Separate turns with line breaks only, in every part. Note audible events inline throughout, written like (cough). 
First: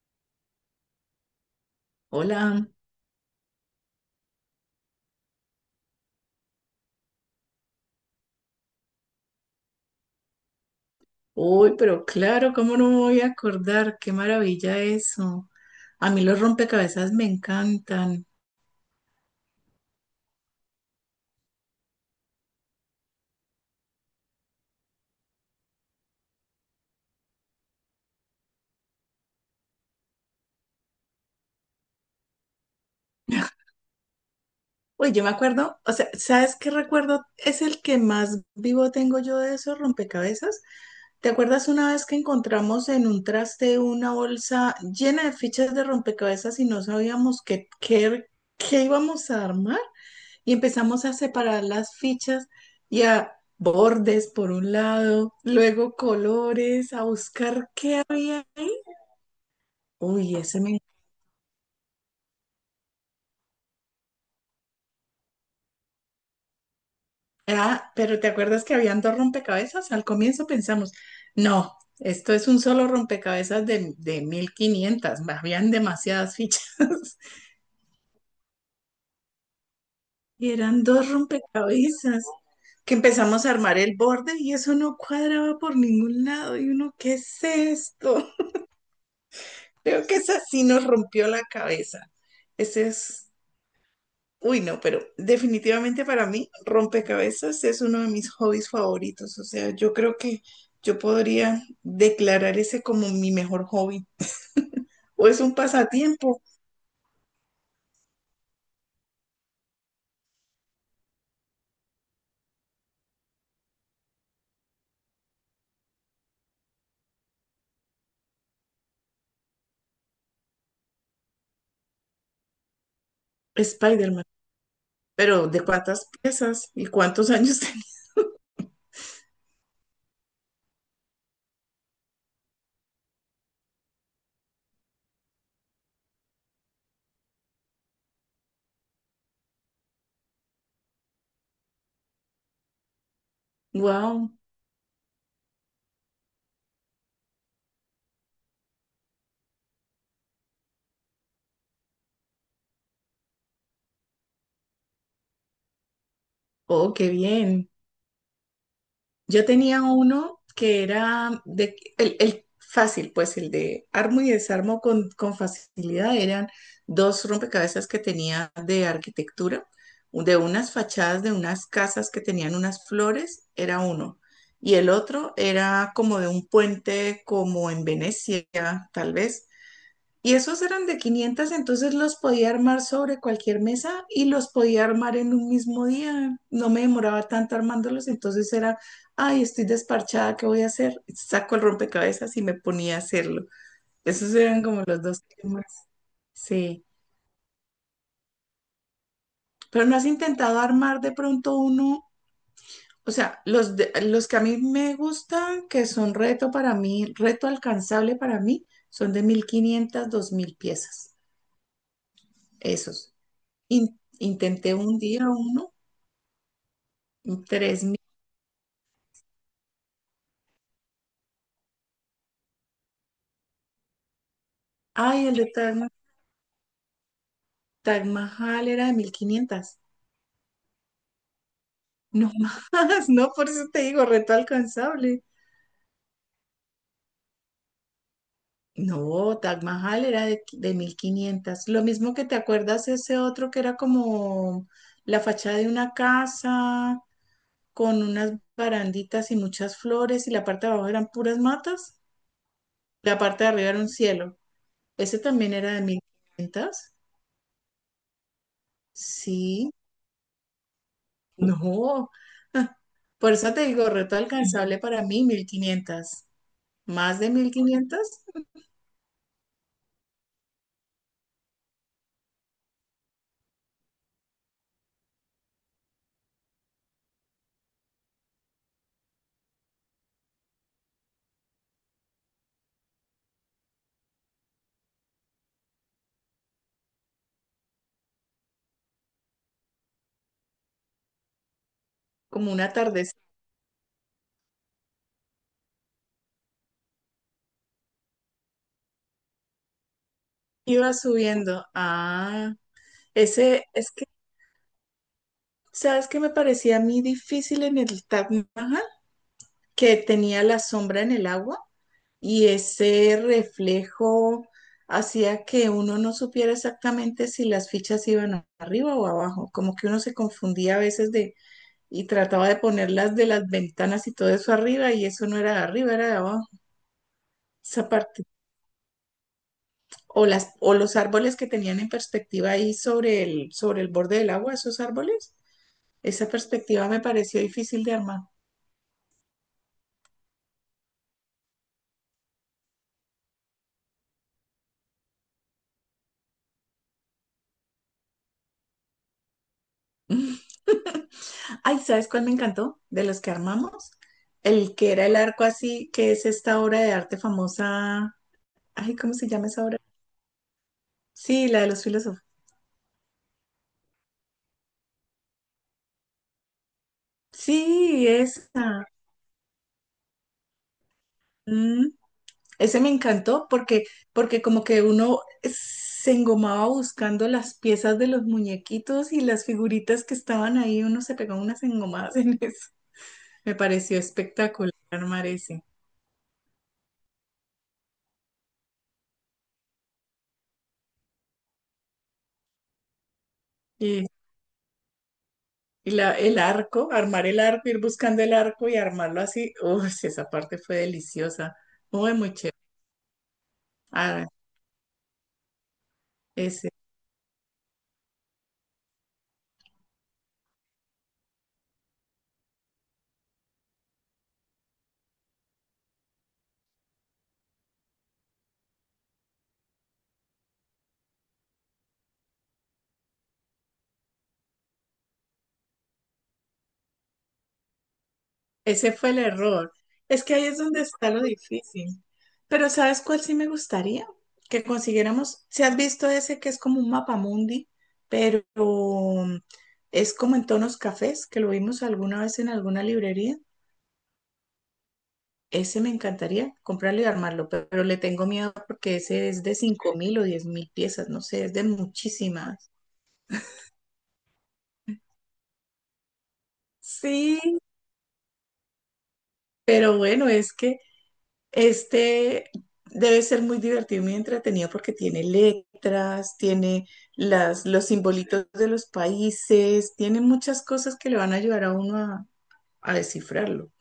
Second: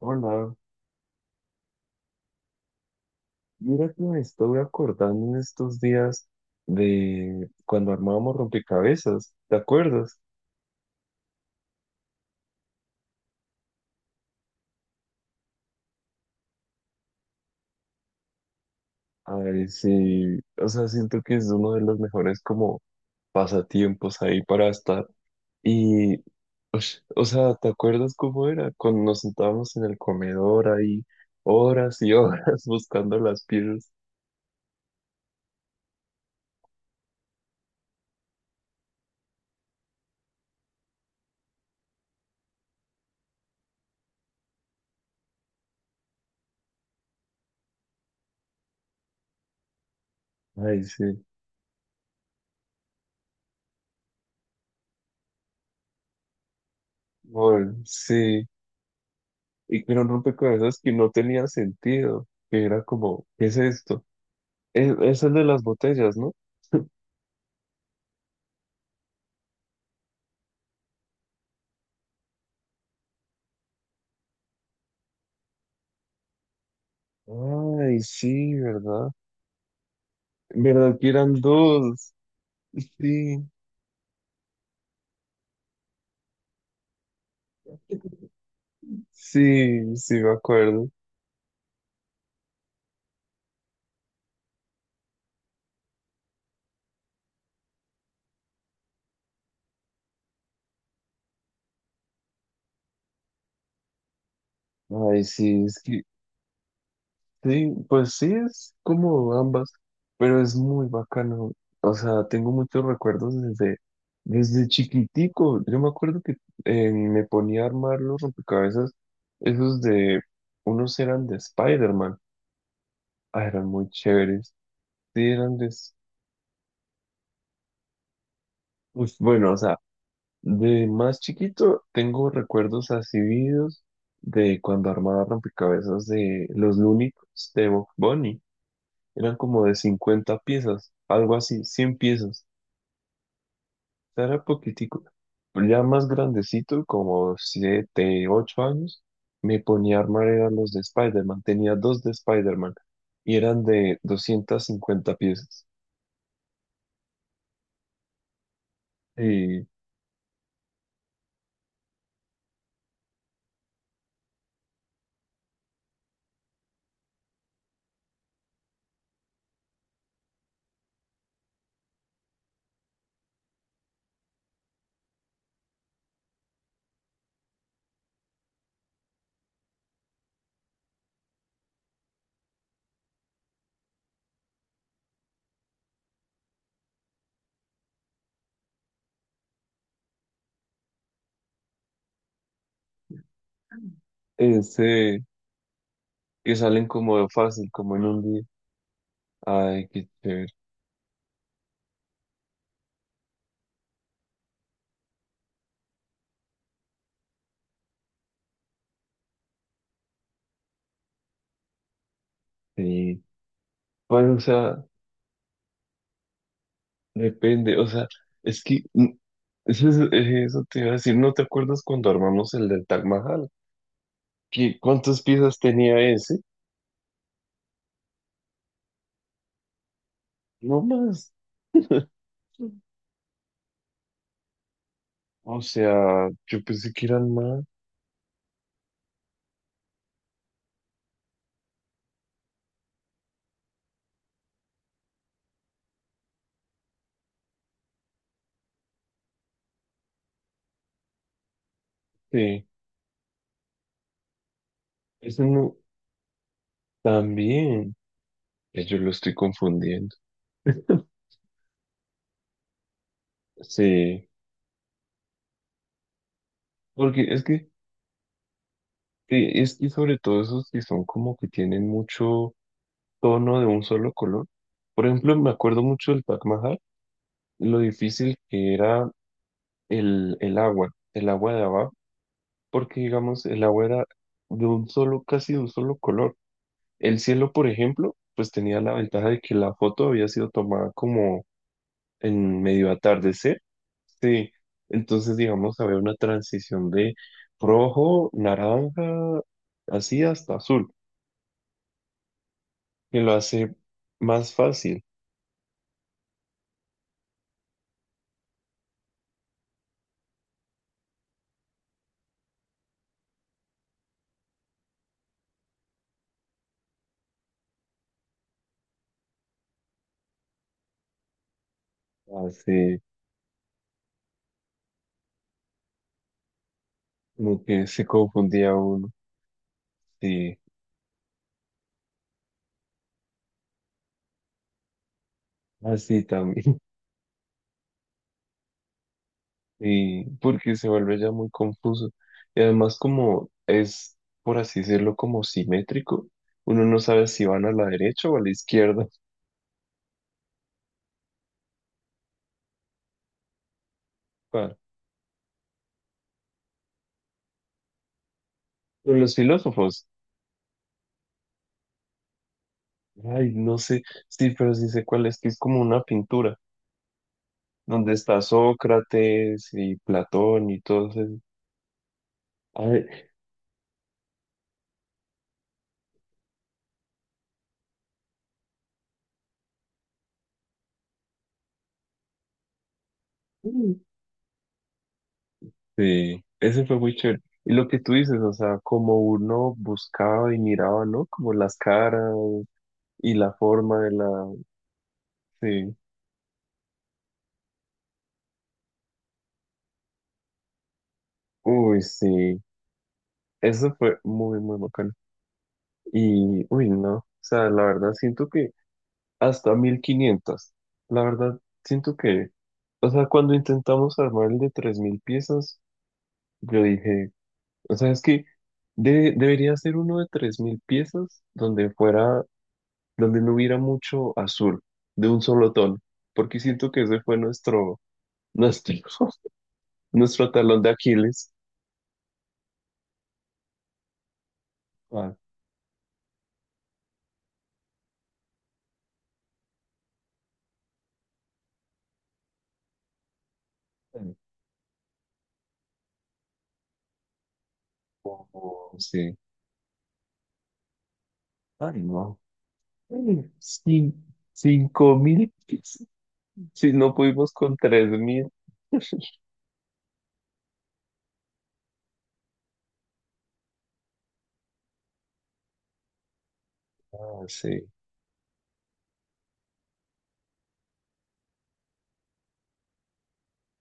Hola,
Hola,
mira que me estoy acordando en estos días de cuando armábamos rompecabezas, ¿te acuerdas?
uy, pero claro, ¿cómo no me voy a acordar? Qué maravilla eso. A mí los rompecabezas me encantan.
Ay, sí, o sea, siento que es uno de los mejores como pasatiempos ahí para estar. Y, o sea, ¿te acuerdas cómo era? Cuando nos sentábamos en el comedor ahí horas y horas (laughs) buscando las
(laughs)
piezas.
Uy, yo me acuerdo, o sea, ¿sabes qué recuerdo? Es el que más vivo tengo yo de esos rompecabezas. ¿Te acuerdas una vez que encontramos en un traste una bolsa llena de fichas de rompecabezas y no sabíamos qué íbamos a armar? Y
Ay,
empezamos a
sí,
separar las fichas y a bordes por un lado, luego colores, a buscar
bueno,
qué
sí.
había ahí.
Y que eran
Uy, ese
rompecabezas
me...
que no tenía sentido, que era como, ¿qué es esto? Es el de las botellas, ¿no?
Ah, pero ¿te acuerdas que habían dos rompecabezas? Al comienzo pensamos, no, esto es un solo rompecabezas de 1,500, habían demasiadas fichas. (laughs)
Ay, sí, ¿verdad?
Y eran
¿Verdad que
dos
eran dos?
rompecabezas que
Sí,
empezamos a armar el borde y eso no cuadraba por ningún lado y uno, ¿qué es esto?
sí,
Creo
sí,
que
me
esa sí nos
acuerdo.
rompió la cabeza. Ese es, uy, no, pero definitivamente para mí rompecabezas es uno de mis hobbies favoritos. O sea, yo creo que yo podría declarar ese como mi mejor hobby.
Ay,
O es un
sí, es que,
pasatiempo,
sí, pues sí, es como ambas, pero es muy bacano. O sea, tengo muchos recuerdos desde chiquitico. Yo me acuerdo que me ponía a armar los rompecabezas, esos de, unos eran de Spider-Man. Ah, eran muy
Spider-Man.
chéveres. Sí,
Pero ¿de cuántas piezas y cuántos (laughs) años tenía?
pues, bueno, o sea, de más chiquito tengo recuerdos así vividos de cuando armaba rompecabezas de los Looney Tunes de Bugs Bunny. Eran como de 50 piezas, algo así, 100 piezas. O sea,
Wow.
era poquitico. Pero ya más grandecito, como 7, 8 años, me ponía a armar eran los de Spider-Man. Tenía dos de Spider-Man y eran de 250 piezas.
Oh, qué bien. Yo
Y
tenía uno que era de, el fácil, pues el de armo y desarmo con facilidad. Eran dos rompecabezas que tenía de arquitectura, de unas fachadas de unas casas que tenían unas flores, era uno. Y el otro era como de un puente como en Venecia, tal vez, y esos eran de 500, entonces los podía armar sobre cualquier mesa y los podía armar en un mismo día. No me demoraba tanto armándolos, entonces era, ay, estoy desparchada, ¿qué voy a hacer? Saco el rompecabezas y me ponía a hacerlo. Esos eran como los
ese
dos temas.
que
Sí.
salen como fácil, como en un día.
Pero
Ay,
no has
qué chévere.
intentado armar de pronto uno, o sea, los que a mí me gustan, que son reto para mí, reto alcanzable para mí, son de 1,500, 2,000 piezas. Esos.
Sí. Pues, o
Intenté
sea,
un día uno,
depende,
tres
o
mil
sea, es que eso, eso te iba a decir, ¿no te acuerdas cuando armamos el del Taj Mahal? ¿Qué, cuántas
Ay, el de
piezas tenía ese?
Taj Mahal era de 1,500.
No más.
No más. (laughs) No, por eso te digo, reto alcanzable.
O sea, yo pensé que eran más.
No, Taj Mahal era de mil 1,500. Lo mismo que te acuerdas ese otro que era como la fachada de una casa con unas baranditas y muchas flores y la parte de abajo eran puras matas.
Sí,
La parte de arriba era un cielo. Ese
eso
también era
no,
de 1,500.
también. Yo lo estoy
Sí,
confundiendo.
no. (laughs) Por eso te digo, reto
Sí,
alcanzable para mí, 1,500. Más
porque
de mil quinientas
es que sobre todo esos que son como que tienen mucho tono de un solo color. Por ejemplo, me acuerdo mucho del Taj Mahal, lo difícil que era el agua, el agua de abajo, porque digamos, el agua era de un solo, casi de un solo color. El cielo, por ejemplo, pues tenía la ventaja de que la foto había sido tomada como
Como
en
una
medio
tardecita.
atardecer. Sí, entonces digamos, había una transición de rojo, naranja, así hasta azul,
Iba subiendo. Ah,
que lo
ese
hace
es que,
más fácil,
¿sabes qué me parecía a mí difícil en el Taj Mahal? Que tenía la sombra en el agua y ese reflejo hacía que uno no supiera exactamente si las fichas iban arriba o abajo. Como que uno se confundía a veces de y trataba de
hace
ponerlas de las ventanas y todo eso arriba y eso no era de arriba, era de abajo.
como que
Esa
se
parte.
confundía uno,
O las,
sí,
o los árboles que tenían en perspectiva ahí sobre el borde del agua, esos árboles.
así
Esa
también.
perspectiva me pareció difícil de armar.
Y porque se vuelve ya muy confuso. Y además como es, por así decirlo, como simétrico, uno no sabe si van a la derecha o a la izquierda.
Ay, ¿sabes cuál me encantó? De los que armamos.
(laughs)
El
Pa-
que era el arco así, que es esta obra de arte famosa. Ay, ¿cómo
Pero
se
los
llama esa obra?
filósofos,
Sí, la de los filósofos.
ay, no sé, sí, pero sí sé cuál es, que es como una pintura,
Sí,
donde está
esa.
Sócrates y Platón y todos esos.
Mm. Ese me
Ay,
encantó porque como que uno se engomaba buscando las piezas de los muñequitos y las figuritas que estaban ahí, uno se pegaba unas engomadas (laughs) en eso. Me pareció espectacular armar ese.
sí, ese fue muy chévere. Y lo que tú dices, o sea, como uno buscaba y miraba, ¿no? Como las caras y la forma
Y,
de la...
y
Sí.
la, el arco, armar el arco, ir buscando el arco y armarlo así. Uy, esa parte fue deliciosa.
Uy,
Muy, muy chévere.
sí, eso fue
Ah,
muy, muy bacano. Y,
ese.
uy, no, o sea, la verdad siento que hasta 1500, la verdad siento que, o sea, cuando intentamos armar el de 3000 piezas, yo dije, o sea, es que debería ser uno de 3000 piezas donde fuera, donde no hubiera mucho azul, de un solo tono, porque siento que ese fue
Ese
nuestro,
fue el
(laughs)
error. Es que ahí
nuestro
es donde
talón de
está lo
Aquiles.
difícil. Pero ¿sabes cuál sí me gustaría? Que
Ah,
consiguiéramos, si has visto ese que es como un mapamundi, pero es como en tonos cafés, que lo vimos alguna vez en alguna librería. Ese me encantaría comprarlo y armarlo, pero le tengo miedo porque ese
sí.
es de 5,000 o 10,000 piezas, no sé, es de
Ay, no.
muchísimas.
Cin- 5000, si no pudimos
Sí,
con 3000.
pero bueno, es que este debe ser muy divertido y muy entretenido porque tiene letras, tiene
Ah,
los
sí,
simbolitos de los países, tiene muchas cosas que le van a ayudar a uno a, descifrarlo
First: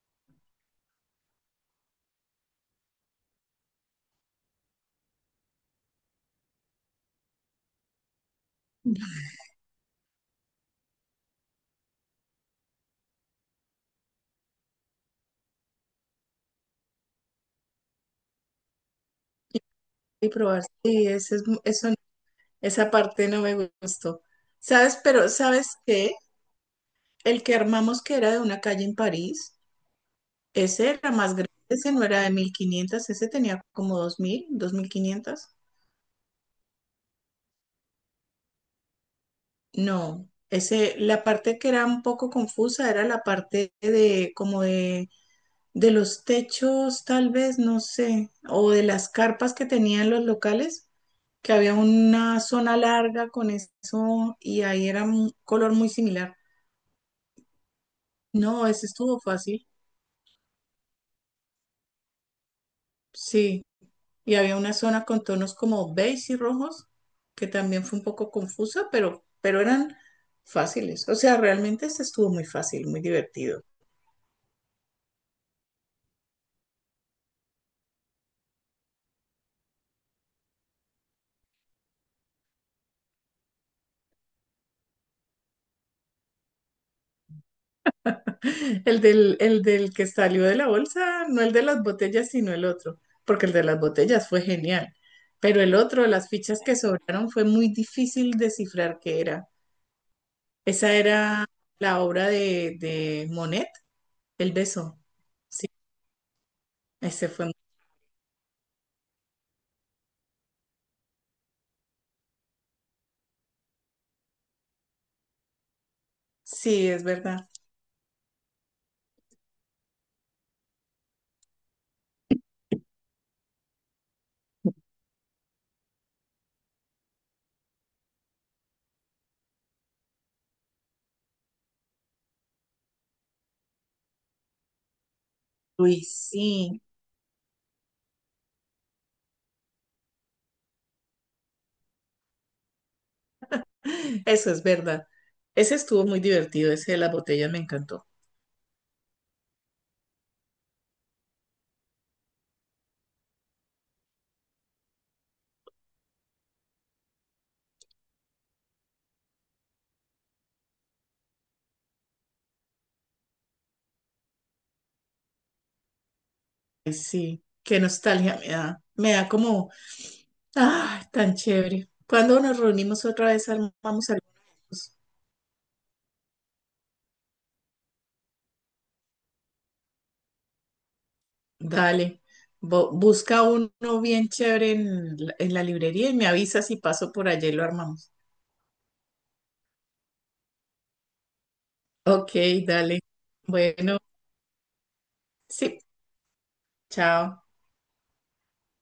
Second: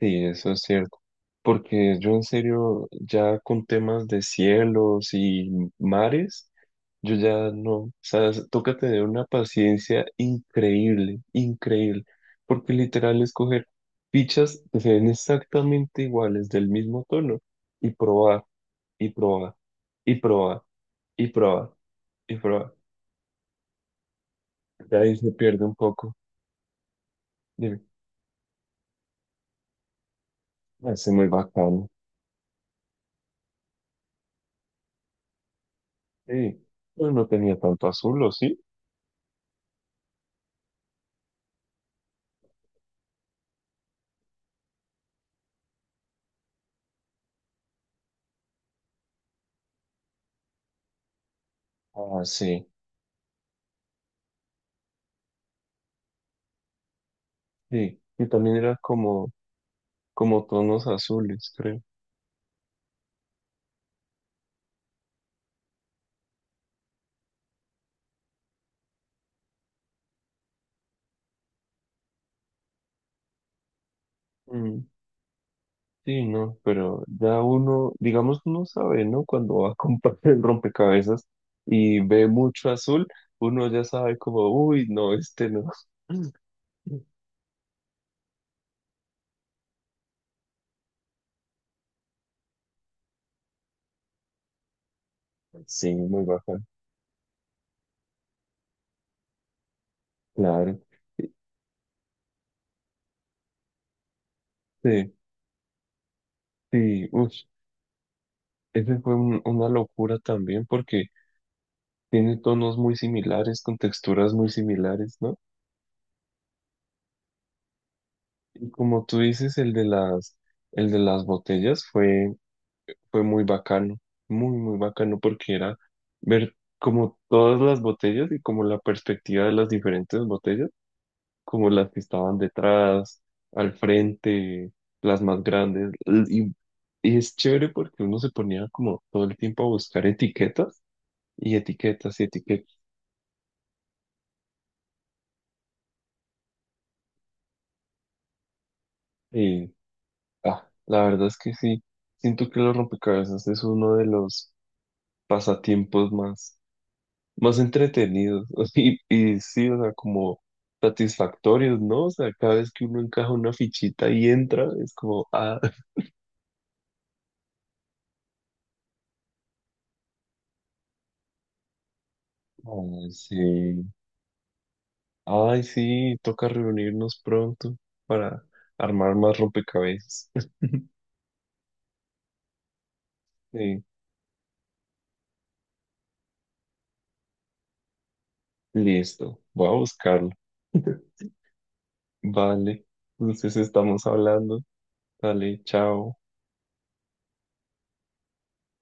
sí, eso es cierto. Porque yo en serio, ya con temas de cielos y mares, yo ya no, o sea, toca tener una paciencia increíble, increíble. Porque literal es coger fichas que se ven exactamente iguales, del mismo tono, y probar, y probar, y
y
probar,
probar. Sí,
y
ese es,
probar,
eso,
y probar.
esa parte no me gustó.
Ya
¿Sabes?
ahí
Pero
se pierde un
¿sabes qué?
poco.
El que armamos que era de una calle en París, ese era
Ese muy
más grande,
bacano.
ese no era de 1,500, ese tenía como dos mil, 2,000 2,500.
Sí. Pero no tenía tanto azul, ¿o sí?
No, ese, la parte que era un poco confusa era la parte de como de los techos, tal vez, no sé, o de las carpas que tenían los locales, que había
Ah,
una
sí.
zona larga con eso y ahí era un color muy similar.
Sí. Y también
No,
era
ese estuvo
como,
fácil,
como tonos azules, creo.
sí. Y había una zona con tonos como beige y rojos, que también fue un poco confusa, pero eran fáciles. O sea, realmente ese estuvo muy fácil, muy divertido.
Mm, sí, no, pero ya uno, digamos, uno sabe, ¿no? Cuando va a (laughs) comprar el rompecabezas y ve mucho azul, uno ya sabe como, uy, no, este no. (laughs)
El del que salió de la bolsa, no el de las botellas, sino el otro, porque el de las botellas fue genial. Pero el
Sí,
otro,
muy
las fichas
bacano.
que sobraron, fue muy difícil descifrar qué era.
Claro.
Esa era la obra de Monet, El beso.
Sí,
Sí,
sí,
ese
uff,
fue.
ese fue una locura también porque tiene tonos muy similares, con texturas muy similares, ¿no?
Sí, es verdad.
Como tú dices, el de las botellas fue, fue muy bacano, muy, muy bacano porque era ver como todas las botellas y como la perspectiva de las diferentes botellas, como las que estaban detrás, al frente, las más grandes.
Luis, sí,
Y es chévere porque uno se ponía como todo el tiempo a buscar etiquetas y etiquetas y etiquetas.
eso es verdad. Ese estuvo muy divertido, ese de las botellas me encantó.
Y ah, la verdad es que sí, siento que los rompecabezas es uno de los pasatiempos más más entretenidos (laughs) y sí, o sea, como satisfactorios, ¿no? O sea, cada vez que uno encaja una fichita y entra, es como, ah,
Ay, sí, qué nostalgia me da. Me da como, ah, tan chévere. Cuando nos reunimos
ay,
otra
sí,
vez, armamos alguna de esos.
ay, sí, toca reunirnos pronto para armar más rompecabezas. (laughs)
Dale, busca
Sí,
uno bien chévere en la librería y me avisa si paso por allá y lo armamos.
listo, voy a buscarlo.
Ok,
Vale,
dale.
entonces
Bueno,
estamos hablando. Dale,
sí,
chao.
chao.